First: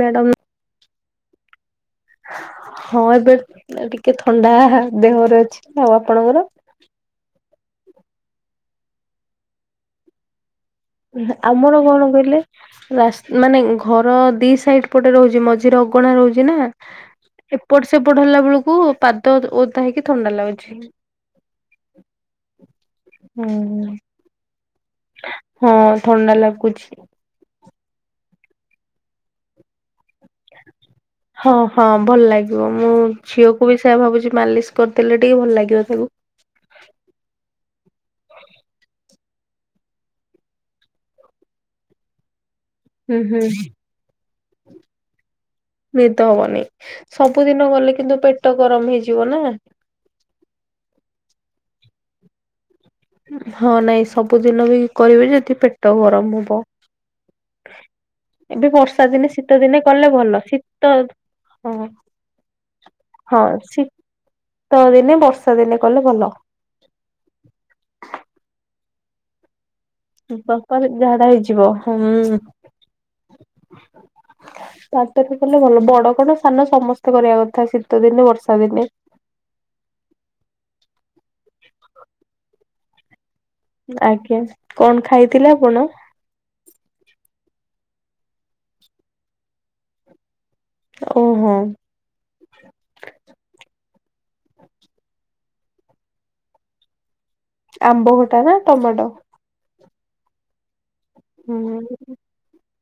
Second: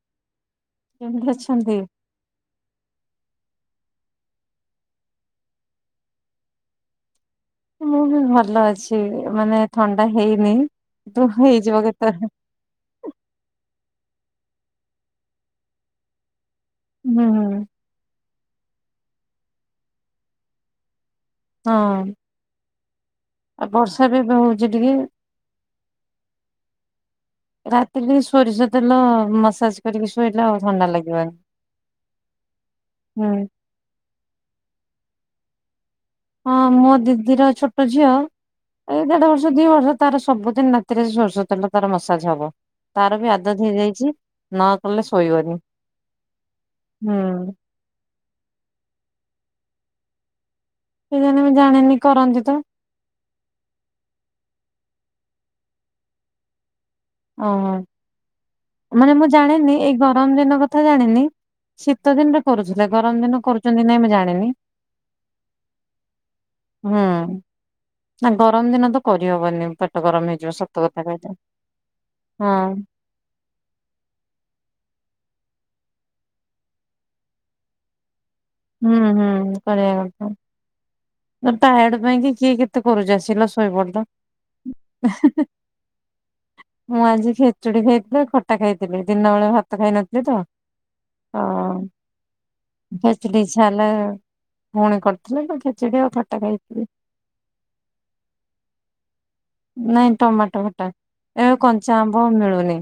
Madam. କେମତି ଅଛନ୍ତି? ହଁ ଏବେ ଟିକେ ଥଣ୍ଡା ଦେହରେ ଅଛି ତ ଆପଣଙ୍କର? ମୁଁ ବି ଭଲ ଅଛି ମାନେ ଥଣ୍ଡା ହେଇନି ତୁ ହେଇଯିବ ଆମର କଣ କେତେବେଳେ କହିଲେ? ରାସ୍ ମାନେ ଘର ଦି ସାଇଡ ପଟେ ରହୁଛି ମଝିରେ ଅଗଣା ରହୁଛି ନା। ହୁଁ ହୁଁ ହଁ। ଏପଟ ସେପଟ ହେଲା ବେଳକୁ ପାଦ ଓଦା ହେଇକି ଥଣ୍ଡା ଲାଗୁଛି। ହଁ। ହୁଁ। ଆଉ ବର୍ଷା ବି ଏବେ ହଉଛି ଟିକେ। ହଁ ଥଣ୍ଡା ଲାଗୁଛି। ରାତିରେ ସୋରିଷ ତେଲ ମସାଜ କରିକି ଶୋଇଲା। ହଁ ହଁ ଭଲ ଲାଗିବ ମୁଁ ହୁଁ ଝିଅକୁ ମୁଁ ବି ସେୟଆ ଭାବୁଛି ମାଲିସ୍ କରିଦେଲେ ଟିକେ ଭଲ ଲାଗିବ ତାକୁ। ହଁ ମୋ ଦିଦିର ଛୋଟ ଝିଅ ଏଇ ଦେଢ ବର୍ଷ ଦି ବର୍ଷ ତାର ସବୁଦିନ ରାତିରେ ସୋର୍ଷ ତେଲ ତାର ମସାଜ ହବ। ତାର ହୁଁ ବି ହୁଁ ଆଦତ ହେଇଯାଇଛି ନ କଲେ ଶୋଇବନି। ନିଦ ହବନି ହୁଁ ସବୁଦିନ ଗଲେ କିନ୍ତୁ ପେଟ ଗରମ ହେଇଯିବ ନା। କେଜାଣି ମୁଁ ଜାଣିନି କରନ୍ତି ତ। ହଁ ନାଇଁ ସବୁଦିନ ବି କରିବେ ଯଦି ପେଟ ଗରମ ହବ। ଓହ ଏବେ ବର୍ଷା ମାନେ ଦିନେ ମୁଁ ଶୀତ ଜାଣିନି ଦିନେ ଏଇ କଲେ ଗରମ ଭଲ ଦିନ କଥା ଶୀତ ଜାଣିନି। ହଁ ଶୀତ ଦିନରେ କରୁଥିଲେ ଗରମ ହଁ ଦିନ କରୁଛନ୍ତି ଶୀତ ନାଇଁ ମୁଁ ଜାଣିନି। ଦିନେ ବର୍ଷା ଦିନେ କଲେ ଭଲ। ହୁଁ ନା ଗରମ ଦିନ ତ କରିହବନି। ପେଟ ଗରମ ହେଇଯିବ ସତ ବପ କଥା ଝାଡା କହିଲେ ହେଇଯିବ ହୁଁ। ହଁ। ତା ତରେ ଗଲେ ଭଲ ବଡ କଣ ସାନ ସମସ୍ତେ କରିବା କଥା। ତ ଦିନେ ବର୍ଷା ଦିନ ହୁଁ ହୁଁ କରିବା କଥା। ଟାୟାଡ ପାଇଁ କି କିଏ କେତେ କରୁଛି ଆସିଲ ଶୋଇପଡିଲ। ଆଜ୍ଞା କଣ ଖାଇଥିଲେ ଆପଣ? ମୁଁ ଆଜି ଖେଚୁଡି ଖାଇଥିଲି ଆଉ ଖଟା ଖାଇଥିଲି। ଦିନ ବେଳେ ଭାତ ଖାଇନଥିଲି ତ। ଓହୋ ହଁ। [unintelligible] [unintelligible] ଇଚ୍ଛା ହେଲା ପୁଣି କରିଥିଲେ ତ ଖେଚେଡି ଆଉ ଖଟା ଖାଇ ଦେଇଥିଲି। ଆମ୍ବ ଖଟା ନା ଟମାଟୋ? ନାଇଁ ଟମାଟୋ ଖଟା। ଏବେ କଞ୍ଚା ହୁଁ। ଆମ୍ବ ମିଳୁନି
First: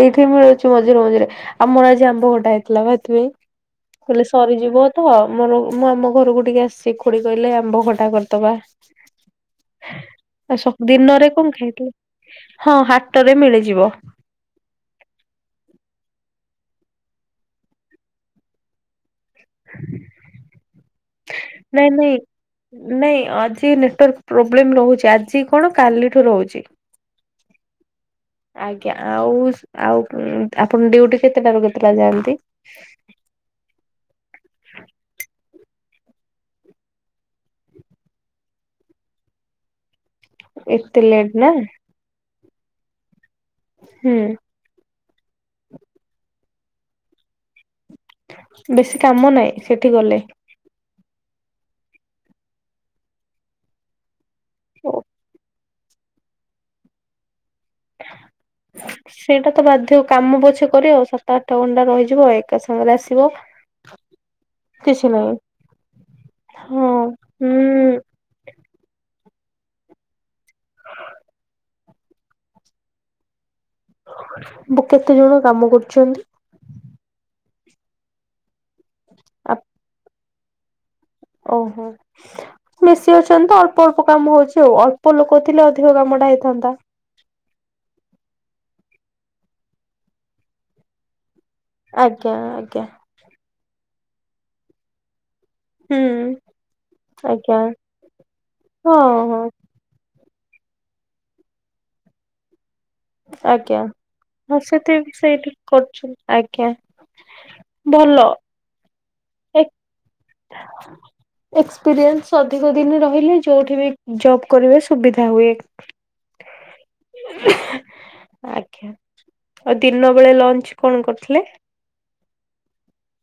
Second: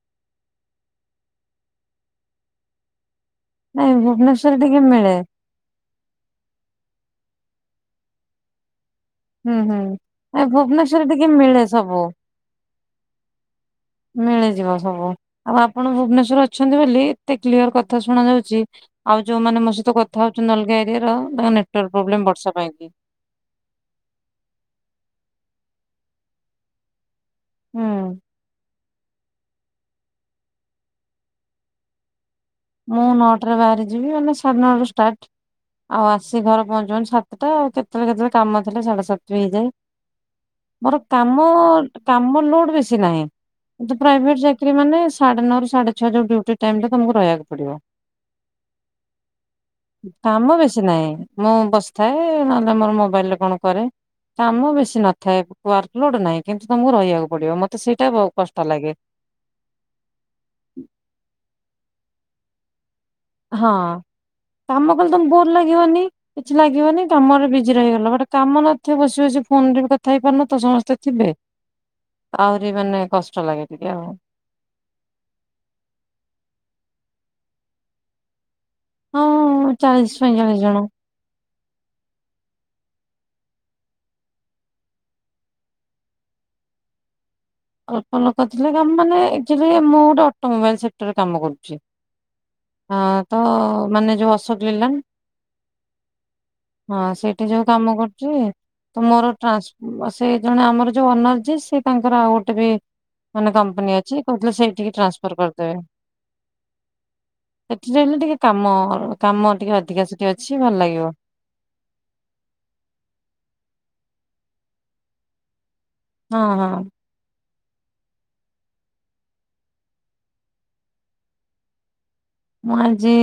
ଏଇଠି ମିଳୁଛି ମଝିରେ ମଝିରେ। ଆମର ଆଜି ଆମ୍ବ ଖଟା ହେଇଥିଲା ବା ସେଥିପାଇଁ। ନାଇଁ କଲେ ଭୁବନେଶ୍ଵରରେ ଟିକେ ସରିଯିବ ତ ମିଳେ ମୋର ମୁଁ ଆମ ଘରୁକୁ ଟିକେ ଆସିଛି। ଖୁଡି କହିଲେ ଆମ୍ବ ଖଟା କରିଦବା। ହୁଁ ହୁଁ ଏ ଆସ ଭୁବନେଶ୍ଵରରେ ଟିକେ ଦିନରେ କଣ ମିଳେ ଖାଇଥିଲେ? ସବୁ ହଁ ହାଟରେ ମିଳିଯିବ। ମିଳିଯିବ ସବୁ। ଆଉ ଆପଣ ଭୁବନେଶ୍ୱର ଅଛନ୍ତି ବୋଲି ଏତେ କ୍ଲିଅର କଥା ଶୁଣା ଯାଉଛି। ଆଉ ଯୋଉମାନେ ମୋ ସହିତ କଥା ହଉଛନ୍ତି ଅଲଗା ଏରିଆର ବା ନାଇଁ ନାଇଁ ନାଇଁ ଅଧ୍ ଟିକେ ନେଟୱାର୍କ ପ୍ରୋବ୍ଲେମ ରହୁଛି ଆଜି କଣ କାଲିଠୁ ରହୁଛି। ହୁଁ। ଆଜ୍ଞା ଆଉ ଆଉ ଉଁ ଆପଣ ଡ୍ୟୁଟି କେତେଟାରୁ କେତେଟା ଯାଆନ୍ତି? ମୁଁ ନଅଟାରେ ବାହାରି ଯିବି ମାନେ ସାଢ଼େ ନଅରୁ ଷ୍ଟାର୍ଟ। ଆଉ ଆସି ଘରେ ପହଞ୍ଚୁ ପହଞ୍ଚୁ ସାତଟା ଆଉ କେତେବେଳେ କେତେବେଳେ କାମ ଥିଲେ ସାଢେ ସାତ ବି ହେଇଯାଏ। ମୋର ଏତେ ଲେଟ୍ କାମ ନା କାମ ଲୋଡ୍ ବେଶୀ ନାହିଁ କିନ୍ତୁ ହୁଁ ପ୍ରାଇଭେଟ୍ ଚା କିରୀ ମାନେ ସାଢେ ନଅରୁ ସାଢେ ଛଅ ଯୋଉ ଡ୍ୟୁଟି ଟାଇମଟା ତମୁକୁ ରହିବାକୁ ପଡିବ। ବେଶୀ କାମ ନାହିଁ ସେଠି ଗଲେ। କାମ ବେଶୀ ନାହିଁ। ମୁଁ ବସିଥାଏ ନହେଲେ ମୋର ମୋବାଇଲରେ କଣ କରେ। କାମ ବେଶୀ ନଥାଏ। ୱାର୍କ ଲୋଡ ନାହିଁ କିନ୍ତୁ ତମୁକୁ ରହିବାକୁ ପଡିବ। ମତେ ସେଇଟା ବହୁ କଷ୍ଟ ଲାଗେ। ସେଇଟା ତ ବାଧ୍ୟ। କାମ ପଛେ କରିବ ସାତ ଆଠ ଘଣ୍ଟା ରହିଯିବ ଏକ୍ କା ସାଙ୍ଗେରେ ଆସିବ। ହଁ କାମ କିଛି କଲେ ତମୁକୁ ନାହିଁ ବୋର ଲାଗିବନି କିଛି ହଁ ଲାଗିବନି କାମରେ ବିଜି ହୁଁ ରହିଗଲ ବଟ୍ କାମ ନ ଥିବ ବସି ବସି ଫୋନରେ ବି କଥା ହେଇପାରୁନଥିବ ସମସ୍ତେ ଥିବେ। ଆହୁରି ମାନେ କଷ୍ଟ ଲାଗେ ଟିକେ ଆଉ। ବୁ କେତେ ଜଣ କାମ କରୁଛନ୍ତି? ଆ ହଁ ଚାଳିଶ ପଇଁଚାଳିଶ ଜଣ। ଓହୋ। ବେଶୀ ଅଛନ୍ତି ତ ଅଳ୍ପ ଅଳ୍ପ କାମ ହଉଛି ଆଉ। ଅଳ୍ପ ଲୋକ ଥିଲେ ଅଧିକ କାମଟା ହେଇଥାନ୍ତା। ଅଳ୍ପ ଲୋକ ଥିଲେ କାମ ମାନେ ଆକ୍ଚୁଆଲି ମୁଁ ଗୋଟେ ଅଟୋମୋବାଇଲ ସେକ୍ଟରରେ କାମ କରୁଛି। ଆଜ୍ଞା ଆଜ୍ଞା। ହଁ ତ ମାନେ ଯୋଉ ଅଶୋକ ଲିଲାନ୍। ହୁଁ ହଁ ସେଇଠି ଆଜ୍ଞା। ଯୋଉ କାମ କରୁଛି ତ ହଁ ମୋର ହଁ ଟ୍ରାନ୍ସ୍ [unintelligible] ସେଇ ଜଣେ ଆମର ଯୋଉ ଓନର୍ ଯିଏ ସେ ତାଙ୍କର ଆଉ ଗୋଟେ ବି ମାନେ ଆଜ୍ଞା କମ୍ପାନୀ ଅଛି କହୁଥିଲେ ହଁ ସେଇଠିକି ସେଠି ଟ୍ରାନ୍ସଫର୍ ସେଇଠି କରିଦେବେ। କରୁଛନ୍ତି ଆଜ୍ଞା ସେଇଠି ରହିଲେ ଭଲ। ଟିକେ କାମ କାମ ଟିକେ ଅଧିକା ସେଇଠି ଅଛି ଭଲ ଲାଗିବ। ଏକ୍ସପିରିଏନ୍ସ ଅଧିକ ଦିନି ରହିଲେ ଯୋଉଠି ବି ଜବ୍ କରିବେ ସୁବିଧା ହୁଏ। ହଁ ହଁ। ଆଜ୍ଞା। ଆଉ ଦିନବେଳେ ଲଞ୍ଚ କଣ କରିଥିଲେ? ମୁଁ ଆଜି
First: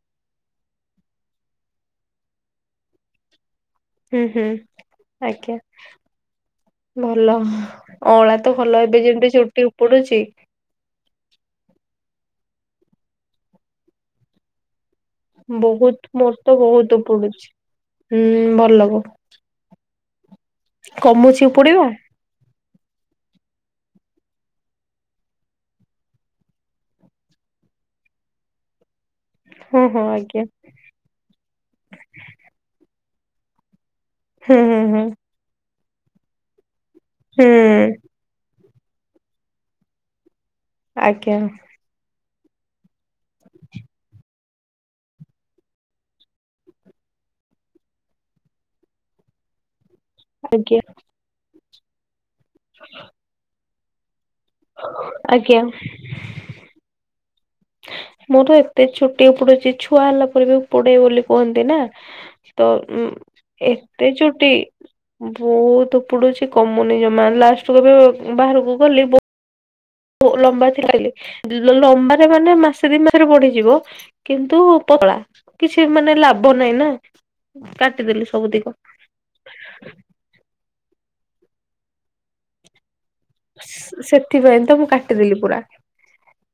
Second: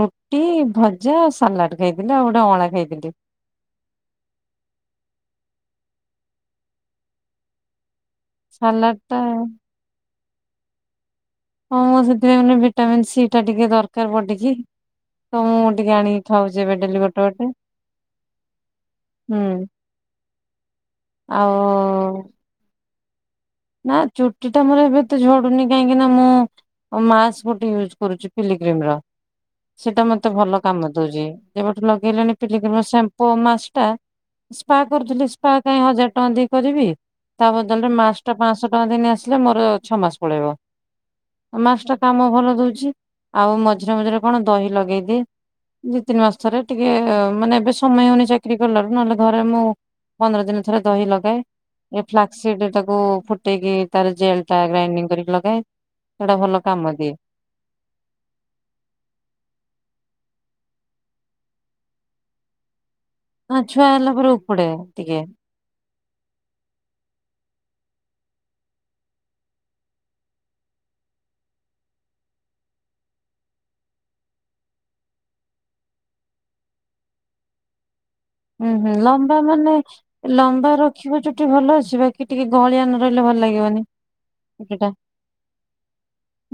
ରୁଟି, ଭଜା, ସାଲାଡ୍ ଖାଇଥିଲି ଆଉ ଗୋଟେ ଅଁଳା ଖାଇଥିଲି। ହୁଁ ହୁଁ ଆଜ୍ଞା ଭଲ। ଅଁଳା ତ ଭଲ ସାଲାଡ ଏବେ ଟା ଯେମିତି ଚୁଟି ଉପୁଡୁଛି। ହଁ ମ ସେଥିପାଇଁ ମାନେ ଭିଟାମିନ ସି ଟା ଟିକେ ଦରକାର ବଡିକି। ତ ମୁଁ ଟିକେ ବହୁତ ଆଣିକି ମୋର ଖାଉଛି ତ ଏବେ ଡେଲି ବହୁତ ଗୋଟେ ଗୋଟେ ଉପୁଡୁଛି। ହୁଁ ଭଲ। [unintelligible] ହୁଁ କମୁଛି ଉପୁଡିବା ଆଉ ନା ଚୁଟି ଟା ମୋର ଏବେ ତ ଝଡୁନି କାହିଁକି ନା ମୁଁ ମାସ୍କ ଗୋଟେ ୟୁଜ କରୁଛି ପିଲିକ୍ରିମ ର ହଁ ହଁ ସେଟା ମତେ ଆଜ୍ଞା ଭଲ କାମ ଦଉଛି। ଯେବେଠୁ ଲଗେଇଲିଣି ପିଲିକ୍ରିମ୍ ସାମ୍ପୁ ମାସ୍କ ଟା ହୁଁ ସ୍ପା ହୁଁ ହୁଁ। କରୁଥିଲି। ସ୍ପା କାଇଁ ହଜାର ଟଙ୍କା ଦେଇ କରିବି ହୁଁ ତା ବଦରେ ମା ପାଞ୍ଚଶହ ଟଙ୍କା ଦେଇ ନେଇ ଆସିଲେ ମୋର ଛଅ ମାସ ପଳେଇବ। ଆଜ୍ଞା। ମାସ୍କ ଟା କାମ ଭଲ ଦଉଛି। ଆଉ ମଝିରେ ମଝିରେ କଣ ଦହି ଲଗେଇଦିଏ ଦି ତିନି ମାସ ଥରେ, ଟିକେ ମାନେ ଏବେ ସମୟ ହଉନି ଚାକିରି କଲାଠୁ ନହେଲେ ଘରେ ମୁଁ ପନ୍ଦର ଦିନ ଥରେ ଆଜ୍ଞା ଦହି ଲଗାଏ। ଏ ଫ୍ଲାକ୍ ସିଡ୍ ରେ ତାକୁ ଫୁଟେଇକି ତାର ଜେଲ୍ ଟା ଗ୍ରାଇଣ୍ଡିଙ୍ଗ କରିକି ଆଜ୍ଞା। ଲଗାଏ। ସେଇଟା ଭଲ କାମ ଦିଏ। ମୋର ଏତେ ଛୁଟି ଉପୁଡୁଛି, ଛୁଆ ହେଲା ପରେ ବି ପୁଡେଇ ବୋଲି କୁହନ୍ତି ନା? ତ ନା ଉ ଛୁଆ ଏତେ ହେଲା ପରେ ଚୁଟି? ଉପୁଡେ ଟିକେ ବୋହୁତ୍ ଉପୁଡୁଛି କମୁନି ଜମା। ଲାଷ୍ଟ କୁ ଏବେ ବାହାରକୁ ଗଲି ଓ ଲମ୍ବା ଥିଲା ବି, ଲମ୍ବାରେ ମାନେ ମାସେ ଦି ମାସରେ ବଢିଯିବ କିନ୍ତୁ ପତଳା କିଛି ମାନେ ଲାଭ ନହିଁ ନା, କାଟିଦେଲି। ସବୁତିକ ହୁଁ ହୁଁ। ଲମ୍ବା ମାନେ? ଲମ୍ବା ରଖିବ ଚୁଟି ଭଲ ଅଛି ବାକି ଟିକେ ଗଳିଆ ନ ରହିଲେ ଭଲ ଲାଗିବନି ସେଥିପାଇଁ ତ ମୁଁ କାଟିଦେଲି ପୁରା।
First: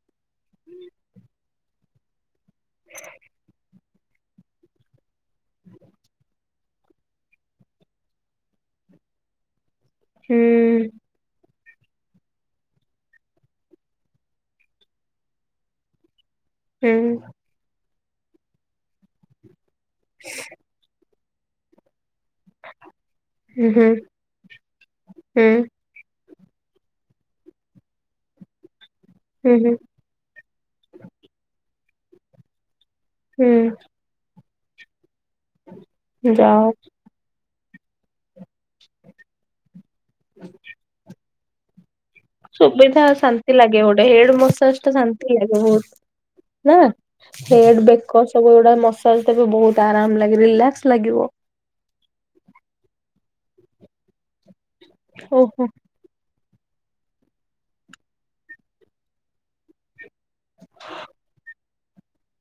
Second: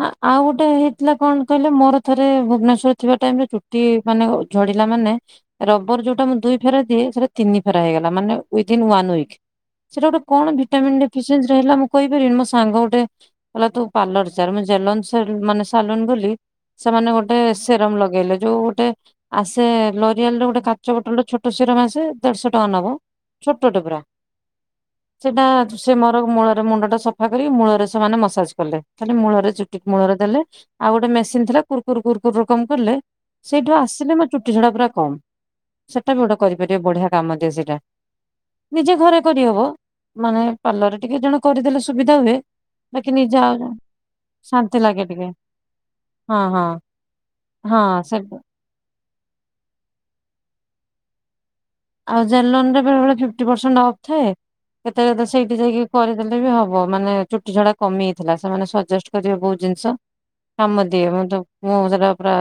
ଆ ଆଉ ଗୋଟେ ହେଇଥିଲା କଣ କହିଲେ? ମୋର ଥରେ ଭୁବନେଶ୍ବର ରେ ଥିବା ଟାଇମ୍ ରେ ଚୁଟି ମାନେ ଝଡିଲା ମାନେ ରବର ଯୋଉଟା ମୁଁ ଦୁଇ ଫେର ଦିଏ ସେଟା ତିନି ଫେରା ହେଇଗଲା। ମାନେ ଉଦ୍ଦିନ ୱାନ ୱିକ୍ ସେଟା ଗୋଟେ ହୁଁ କଣ ଭି ଗୋଟେ ମିନିଟ୍ ପିସେସାଂ ମୁଁ କହିପାରିବିନି ମୋ ସାଙ୍ଗ ଗୋଟେ କହିଲା ତୁ ପାର୍ଲର ଯା। ମୁଁ ଜେଲନ୍ ମାନେ ସାଲୁନ୍ ଗଲି ହୁଁ ସେମାନେ ଗୋଟେ ସେରମ୍ ଲଗେଇଲେ ଯୋଉ ଗୋଟେ ଆସେ ଲୋରିଆଲର ଗୋଟେ କାଚ ବୋଟଲ ଛୋଟ ସିରମ୍ ଆସେ ଦେଢଶହ ଟଙ୍କ ନବ ହୁଁ ଛୋଟଟେ ହୁଁ ପୁରା ସେଟା ହୁଁ ସେ ମର ମୂଳରେ ମୁଣ୍ଡ ଟା ସଫା କରି ମୂଳରେ ସେମାନେ ମସାଜ କଲେ ଖାଲି ମୂଳରେ ହୁଁ ଚୁଟି ହୁଁ ମୂଳରେ ଦେଲେ ଆଉ ଗୋଟେ ମେସିନ ଥିଲା, କୁର୍, କୁର୍, କୁର୍ କଣ କଲେ ସେଇଠୁ ଆସିଲି ମୋ ଚୁଟି ଝଡା ପୁରା କମ [inaudible] ଟ ବି ଗୋଟେ ଯାଅ କରିପାରିବେ ବଢିଆ କାମ ଦିଏ ସେଇଟା ନିଜେ ଘରେ କରିହବ ମାନେ ପାଲର ରେ ଟିକେ ଜଣେ କରିଦେଲେ ସୁବିଧା ହୁଏ। ସୁବିଧା ବାକି ନିଜେ ଶାନ୍ତି ଆଉ ଲାଗେ ଗୋଟେ। ହେଡ୍ ଶାନ୍ତି ମସାଜ ଟା ଲାଗେ ଟିକେ ଶାନ୍ତି ଲାଗେ ବହୁତ ହଁ ହଁ ନା ହେଡ୍ ହଁ ସେ ବେକ ସବୁ ଯୁଡା ମ ଚଲତେ ବି ବହୁତ ଆରାମ ଲାଗେ ରିଲାକ୍ସ ଲାଗିବ। ଆଉ ଜେଲନ ରେ ବେଳେ ବେଳେ ଫିପ୍ଟି ପର୍ସେଣ୍ଟ ଅପ୍ ଥାଏ। କେତେବେଳେ ସେଇଠି ଓହୋ ଯାଇକି କରିଦେଲେ ବି ହବ। ମାନେ ଚୁଟି ଝଡା କମି ଯାଇଥିଲା। ସେମାନେ ସଜେଷ୍ଟ କରିବେ ବହୁତ ଜିନିଷ କାମଦିଏ ମୁତ ମୁଁ ସେରା ପୁରା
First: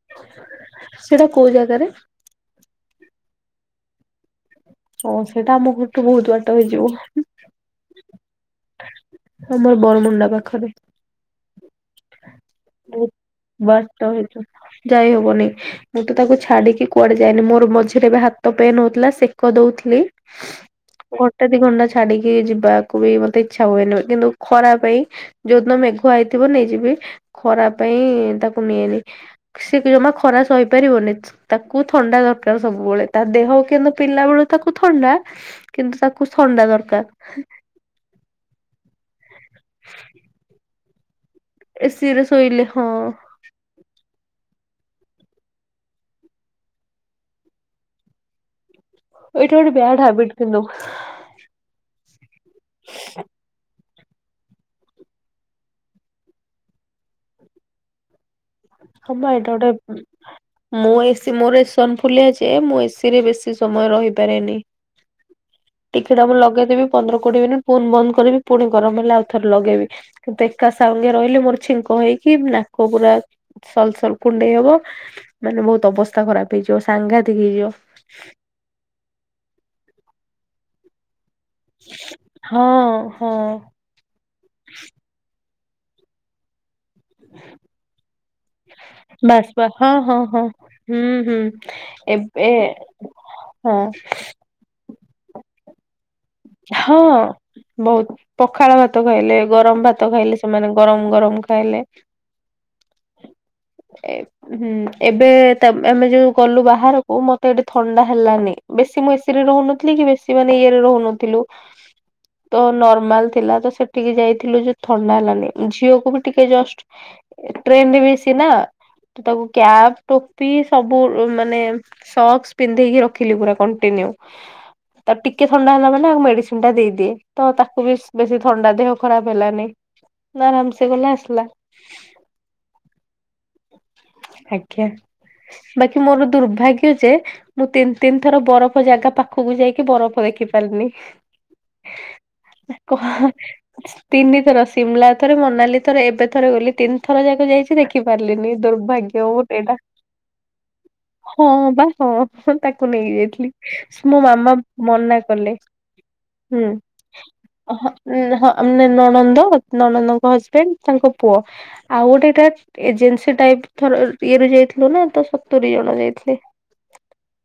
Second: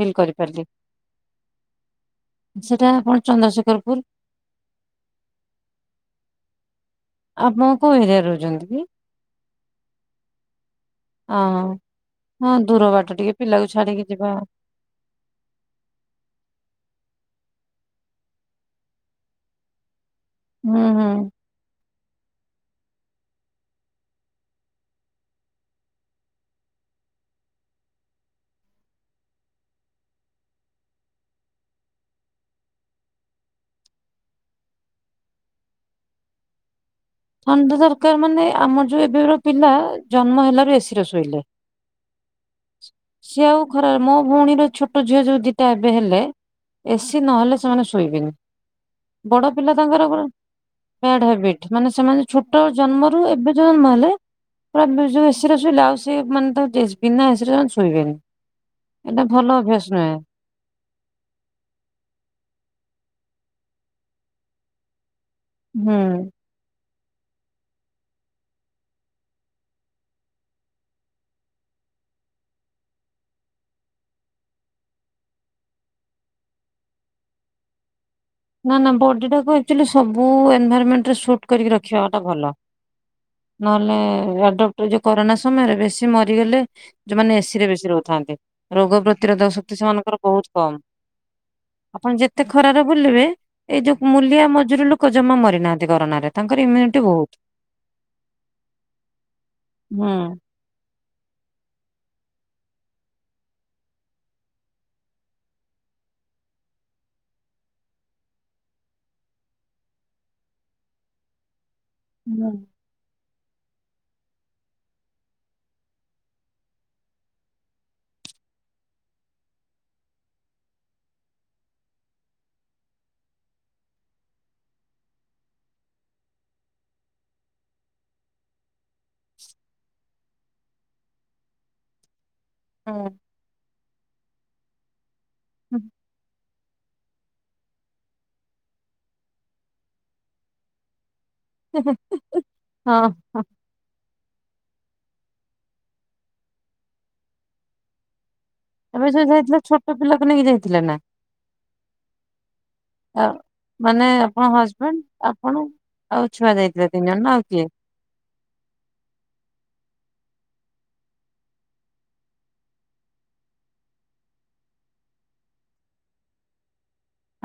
ଫିଲ୍ କରିପାରିଲି। ସେଇଟା କୋଉ ଜାଗାରେ? ସେଟା ଆପଣ ଚନ୍ଦ୍ରଶେଖର ପୁର। ଓ ସେଇଟା ଆମ ଘରଠୁ ବହୁତ ବାଟ ହେଇଯିବ। ଆପଣ କୋଉ ଏରିଆରେ ରହୁଛନ୍ତି କି? ଆମର ବରମୁଣ୍ଡା ପାଖରେ। ଅ ହଁ ଦୂର ବହୁତ ବାଟ ଟିକେ ପିଲାକୁ ବାଟ ଛାଡିକି ଯିବା। ହେଇଯିବ। ଯାଇ ହବନି। ମୁଁ ତ ତାକୁ ଛାଡିକି କୁଆଡେ ଯାଇନି। ମୋର ମଝିରେ ଏବେ ହାତ ପେନ ହଉଥିଲା ସେ କ, କଦଉଥିଲି। ହୁଁ ହୁଁ। ଘଣ୍ଟେ ଦି ଘଣ୍ଟା ଛାଡିକି ଯିବାକୁ ବି ମତେ ଇଚ୍ଛା ହୁଏନି। କିନ୍ତୁ ଖରା ପାଇଁ ଯୋଉଦିନ ମେଘୁଆ ହେଇଥିବ ନେଇଯିବି। ଖରା ପାଇଁ ତାକୁ ନିଏନି। ସେ ଜମା ଖରା ସହିପାରି ବନି। ତାକୁ ଥଣ୍ଡା ଦରକାର ସବୁବେଳେ। ତା ଦେହ କେନ୍ତୁ ପିିଲା ବେଳୁ ତାକୁ ଥଣ୍ଡା। କିନ୍ତୁ ତାକୁ ଥଣ୍ଡା ଦରକାର। ଥଣ୍ଡ ଦରକାର ମାନେ? ଆମର ଯୋଉ ଏବେ ପିଲା ଜନ୍ମ ହେଲାରୁ ଏସିରେ ଶୋଇଲେ। ଏ ସି ରେ ଶୋଇଲେ ହଁ। ଏ ସି ଆଉ ଖରା ମୋ ଭଉଣୀର ଛୋଟ ଝିଅ ଯୋଉ ଦିଟା ଏବେ ହେଲେ। ଏ ସି ନହେଲେ ସେମାନେ ଶୋଇବେନି ବଡ ଏଇଟା ଗୋଟେ ପିଲା ବ୍ୟାଡ ତାଙ୍କର ହାବିଟ କିନ୍ତୁ ବ୍ୟାଡ ହାବିଟ୍ ମାନେ ସେମାନେ ଛୋଟ ଜନ୍ମରୁ ଏବେ ଜନ୍ମ ହେଲେ। ପୁରା ଯୋଉ ଏ ସି ରେ ଶୋଇଲେ ଆଉ ସେ ମାନେ ନା ଏ ସି ରେ ଜମା ଶୋଇବେନି। ହଁ ଏଇଟା ବା ଭଲ ଅଭ୍ୟାସ ଗୋଟେ ନୁହେଁ। ମୁଁ ଏ ସି ମୋର ଏସନ ଫୁଲିଆ ଯେ ମୁଁ ଏ ସିରେ ବେଶି ସମୟ ରହିପାରେନି। ହୁଁ। ଟିକେଟା ମୁଁ ଲଗେଇଦେବି ପନ୍ଦର କୋଡିଏ ମିନିଟ୍ ପୁଣି ବନ୍ଦ କରିବି ପୁଣି ଗରମ ହେଲେ ଆଉ ଥରେ ଲଗେଇବି। ଗୋଟ୍ ଏକା ସାଙ୍ଗେ ରହିଲେ ମୋର ଛିଙ୍କ ହେଇକି ନାକ ପୁରା ସଲସଲ୍ କୁଣ୍ଡେଇ ହବ ମାନେ ବହୁତ ଅବସ୍ଥା ଖରାପ ହେଇଯିବ ସାଙ୍ଘାତିକ ହେଇଯିବ। ନା ନା ବଡି ଟାକୁ ଆକ୍ଚ୍ୟୁଆଲି ସବୁ ଏନଭରେଣ୍ଟ ରେ ଶୁଟ୍ କରିକି ରଖିବା ଟା ଭଲ ହଁ ହଁ ନ ହେଲ୍ ଲେ ୱାଡପ୍ ଯୋଉ କରୋନା ସମୟରେ ବେଶି ମରିଗଲେ। ଯୋଉମାନେ ଏ ସି ରେ ବେଶୀ ରହୁଥାନ୍ତି। ରୋଗ ବାସ୍ ପ୍ରତିରୋଧକ ବା ଶକ୍ତି ହଁ ହଁ ସେମାନଙ୍କର ହଁ ବହୁତ କମ। ହୁଁ ହୁଁ ଆପଣ ଯେ ଏତେ ଏବେ ଖରାରେ ବୁଲିବେ ହଁ ଏଇ ଯୋଉ ମୂଲିଆ ମଜୁରୀ ଲୋକ ଜମା ମରିନାହାନ୍ତି କରୋନାରେ। ତାଙ୍କର ହଁ ଇମ୍ୟୁନିଟି ବହୁତ। ବହୁତ ପଖାଳ ଭାତ ଖାଇଲେ ଗରମ ଭାତ ହୁଁ ଖାଇଲେ ସେମାନେ ଗରମ ଗରମ ଖାଇଲେ ଏ ହୁଁ ଏବେ ତା ଆମେ ଯୋଉ ଗଲୁ ବାହାରକୁ ମତେ ଏଠି ଥଣ୍ଡା ହେଲାନି ବେଶି ମୁଁ ଏ ସିି ରେ ରହୁନଥିଲି କି ବେଶିମାନେ ଇଏ ରେ ରହୁନଥିଲୁ। ହୁଁ। ତ ନର୍ମାଲ ଥିଲା ତ ସେ ଟିକେ ଯାଇଥିଲୁ ଯେ ଥଣ୍ଡା ହେଲାନି। ଝିଅକୁ ବି ଟିକେ ଜଷ୍ଟ ଟ୍ରେନରେ ବି ଏ ସି ନା ତାକୁ କ୍ୟାପ୍ ଟୋପି ସବୁ ଉ ମାନେ ସକ୍ସ ପିନ୍ଧେଇକି ରଖିଲି ପୁରା କଣ୍ଟିନ୍ୟୁ ତାକୁ ଟିକେ ଥଣ୍ଡା ହେଲା ନାଁ ମେଡିସିନ ଟା ଦେଇଦିଏ ତ ତାକୁ ବିସ୍ ବେଶି ଥଣ୍ଡା ଦେହ ଖରାପ ହେଲାନି। ନା ଆରାମସେ ଗଲେ ଆସିଲା। ହୁଁ। ଆଜ୍ଞା ବାକି ମୋର ଦୁର୍ଭାଗ୍ୟ ଯେ ମୁଁ ତିନି ତିନି ଥର ବରଫ ଜାଗା ପାଖକୁ ଯାଇକି ବରଫ ଦେଖି ପାରିନି। ହଁ କହଁ ହଁ ତିନି ଥର ସିମଲା ଥରେ ମନାଲି ଥରେ ଏବେ ଥରେ ଗଲି। ତିନି ଥର ଯାକ ଯାଇଚି ଦେଖି ଦେଖି ପାରିଲିନି ଏବେ ଦୁର୍ଭାଗ୍ୟ ଯୋଉ ଅ ଯାଇଥିଲେ ଏଇଟା। ଛୋଟ ପିଲାକୁ ନେଇକି ଯାଇଥିଲେ ନା? ହଁ ବା ହଁଁ ତାକୁ ନେଇ ଆ- ଯାଇଥିଲି। ମାନେ ମୋ ଆପଣ ମାମା ହଜବେଣ୍ଡ ମନା କଲେ। ଆପଣ ଆଉ ଛୁଆ ହୁଁ। ଯାଇଥିଲେ ତିନି ଜଣ ନା ଆଉ କିଏ? ଉଁ ହଁ ନାଇଁ ନଣନ୍ଦ, ନଣନ୍ଦଙ୍କ ହଜବେଣ୍ଡ ତାଙ୍କ ପୁଅ। ଆଉ ଗୋଟେ ଏଟା ଏଜେନ୍ସି ଟାଇପ ର ଇଏ ରୁ ଯାଇଥିଲୁ ନା ତ ସତୁରି ଜଣ ଯାଇଥିଲେ।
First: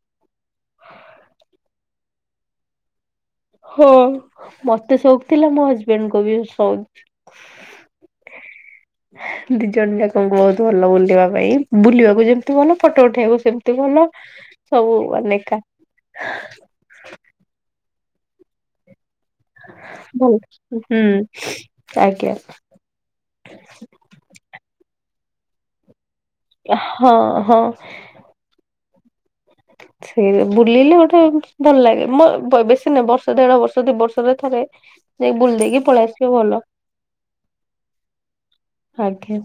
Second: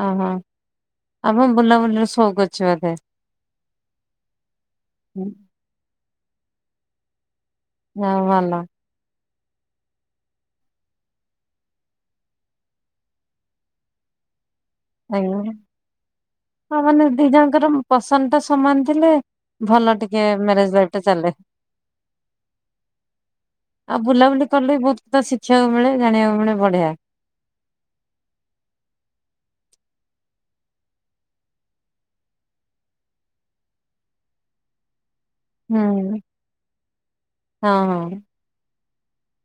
ଆ ହଁ ଆପଣ ବୁଲାବୁଲିରେ ଶଉକ ଅଛି ବୋଧେ? ହଁ ମତେ ଶଉକୁ ଥିଲା ମୋ ହଜବେଣ୍ଡ କ ବି ଶଉକୁ। ଯା ହଉ ଭଲ। ହ ଦି ଜଣ ଯାକଙ୍କୁ ବହୁତ ଭଲ ବୁଲିବା ପାଇଁ। ବୁଲିବାକୁ ଯେମିତି ଭଲ ଫଟୋ ଉଠେଇବାକୁ ସେମିତି ଭଲ। ସବୁ ମାନେ ଆଜ୍ଞା। ଏକା। ହଁ ମାନେ ଦି ଜଣଙ୍କର ପସନ୍ଦ ଟା ସମାନ ଥିଲେ ଭଲ ଟିକେ ମ୍ୟାରେଜ ଲାଇଫ ଟା ହୁଁ ଚାଲେ। ଆଜ୍ଞା ଆଉ ବୁଲାବୁଲି କଲେ ବି ବହୁତ ତ ଶିଖିବାକୁ ମିଳେ ଜାଣିବାକୁ ମିଳେ। ବଢିଆ। ହଁ ହଁ। ସେ ବୁଲିଲେ ଗୋଟେ ଭଲ ଲାଗେ ମୋ ବେଶି ନାହିଁ ବର୍ଷ ଦେଢ ବର୍ଷ ଦି ବର୍ଷରେ ଥରେ ଯାଇ ବୁଲ ହୁଁ ଦେଇେଇକି ପଳେଇ ଆସିବେ ଭଲ। ହଁ ହଁ। ଆଜ୍ଞା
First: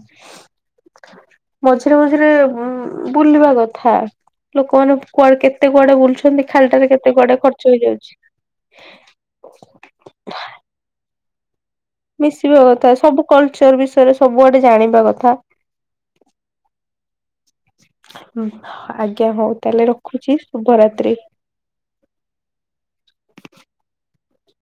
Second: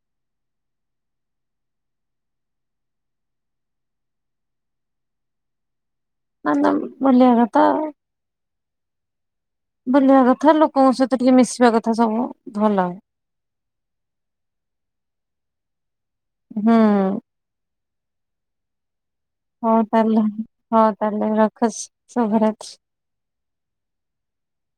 ମଝିରେ ମଝିରେ ବୁଲିବା କଥା। ଲୋକମାନେ କୁଆଡେ କେତେ କୁଆଡେ ବୁଲୁଛନ୍ତି। ନା ନା ଖାଲିଟାରେ କେତେ ବୁଲିବା କୁଆଡେ କଥା ଖର୍ଚ୍ଚ ହେଇଯାଉଛି। ବୁଲିବା କଥା ଲୋକଙ୍କ ସହିତ ଟିକେ ମିଶିବା କଥ୍ ମିଶିବା କଥା ସବୁ କଲଚର ବିଷୟରେ ସବୁଆଡେ ଜାଣିବା କଥା। ହୁଁ, ହୁଁ ଆଜ୍ଞା, ହଉ ତାହେଲେ ରଖୁଛି ଶୁଭରାତ୍ରି। ଖସ ଶୁଭରାତ୍ରି।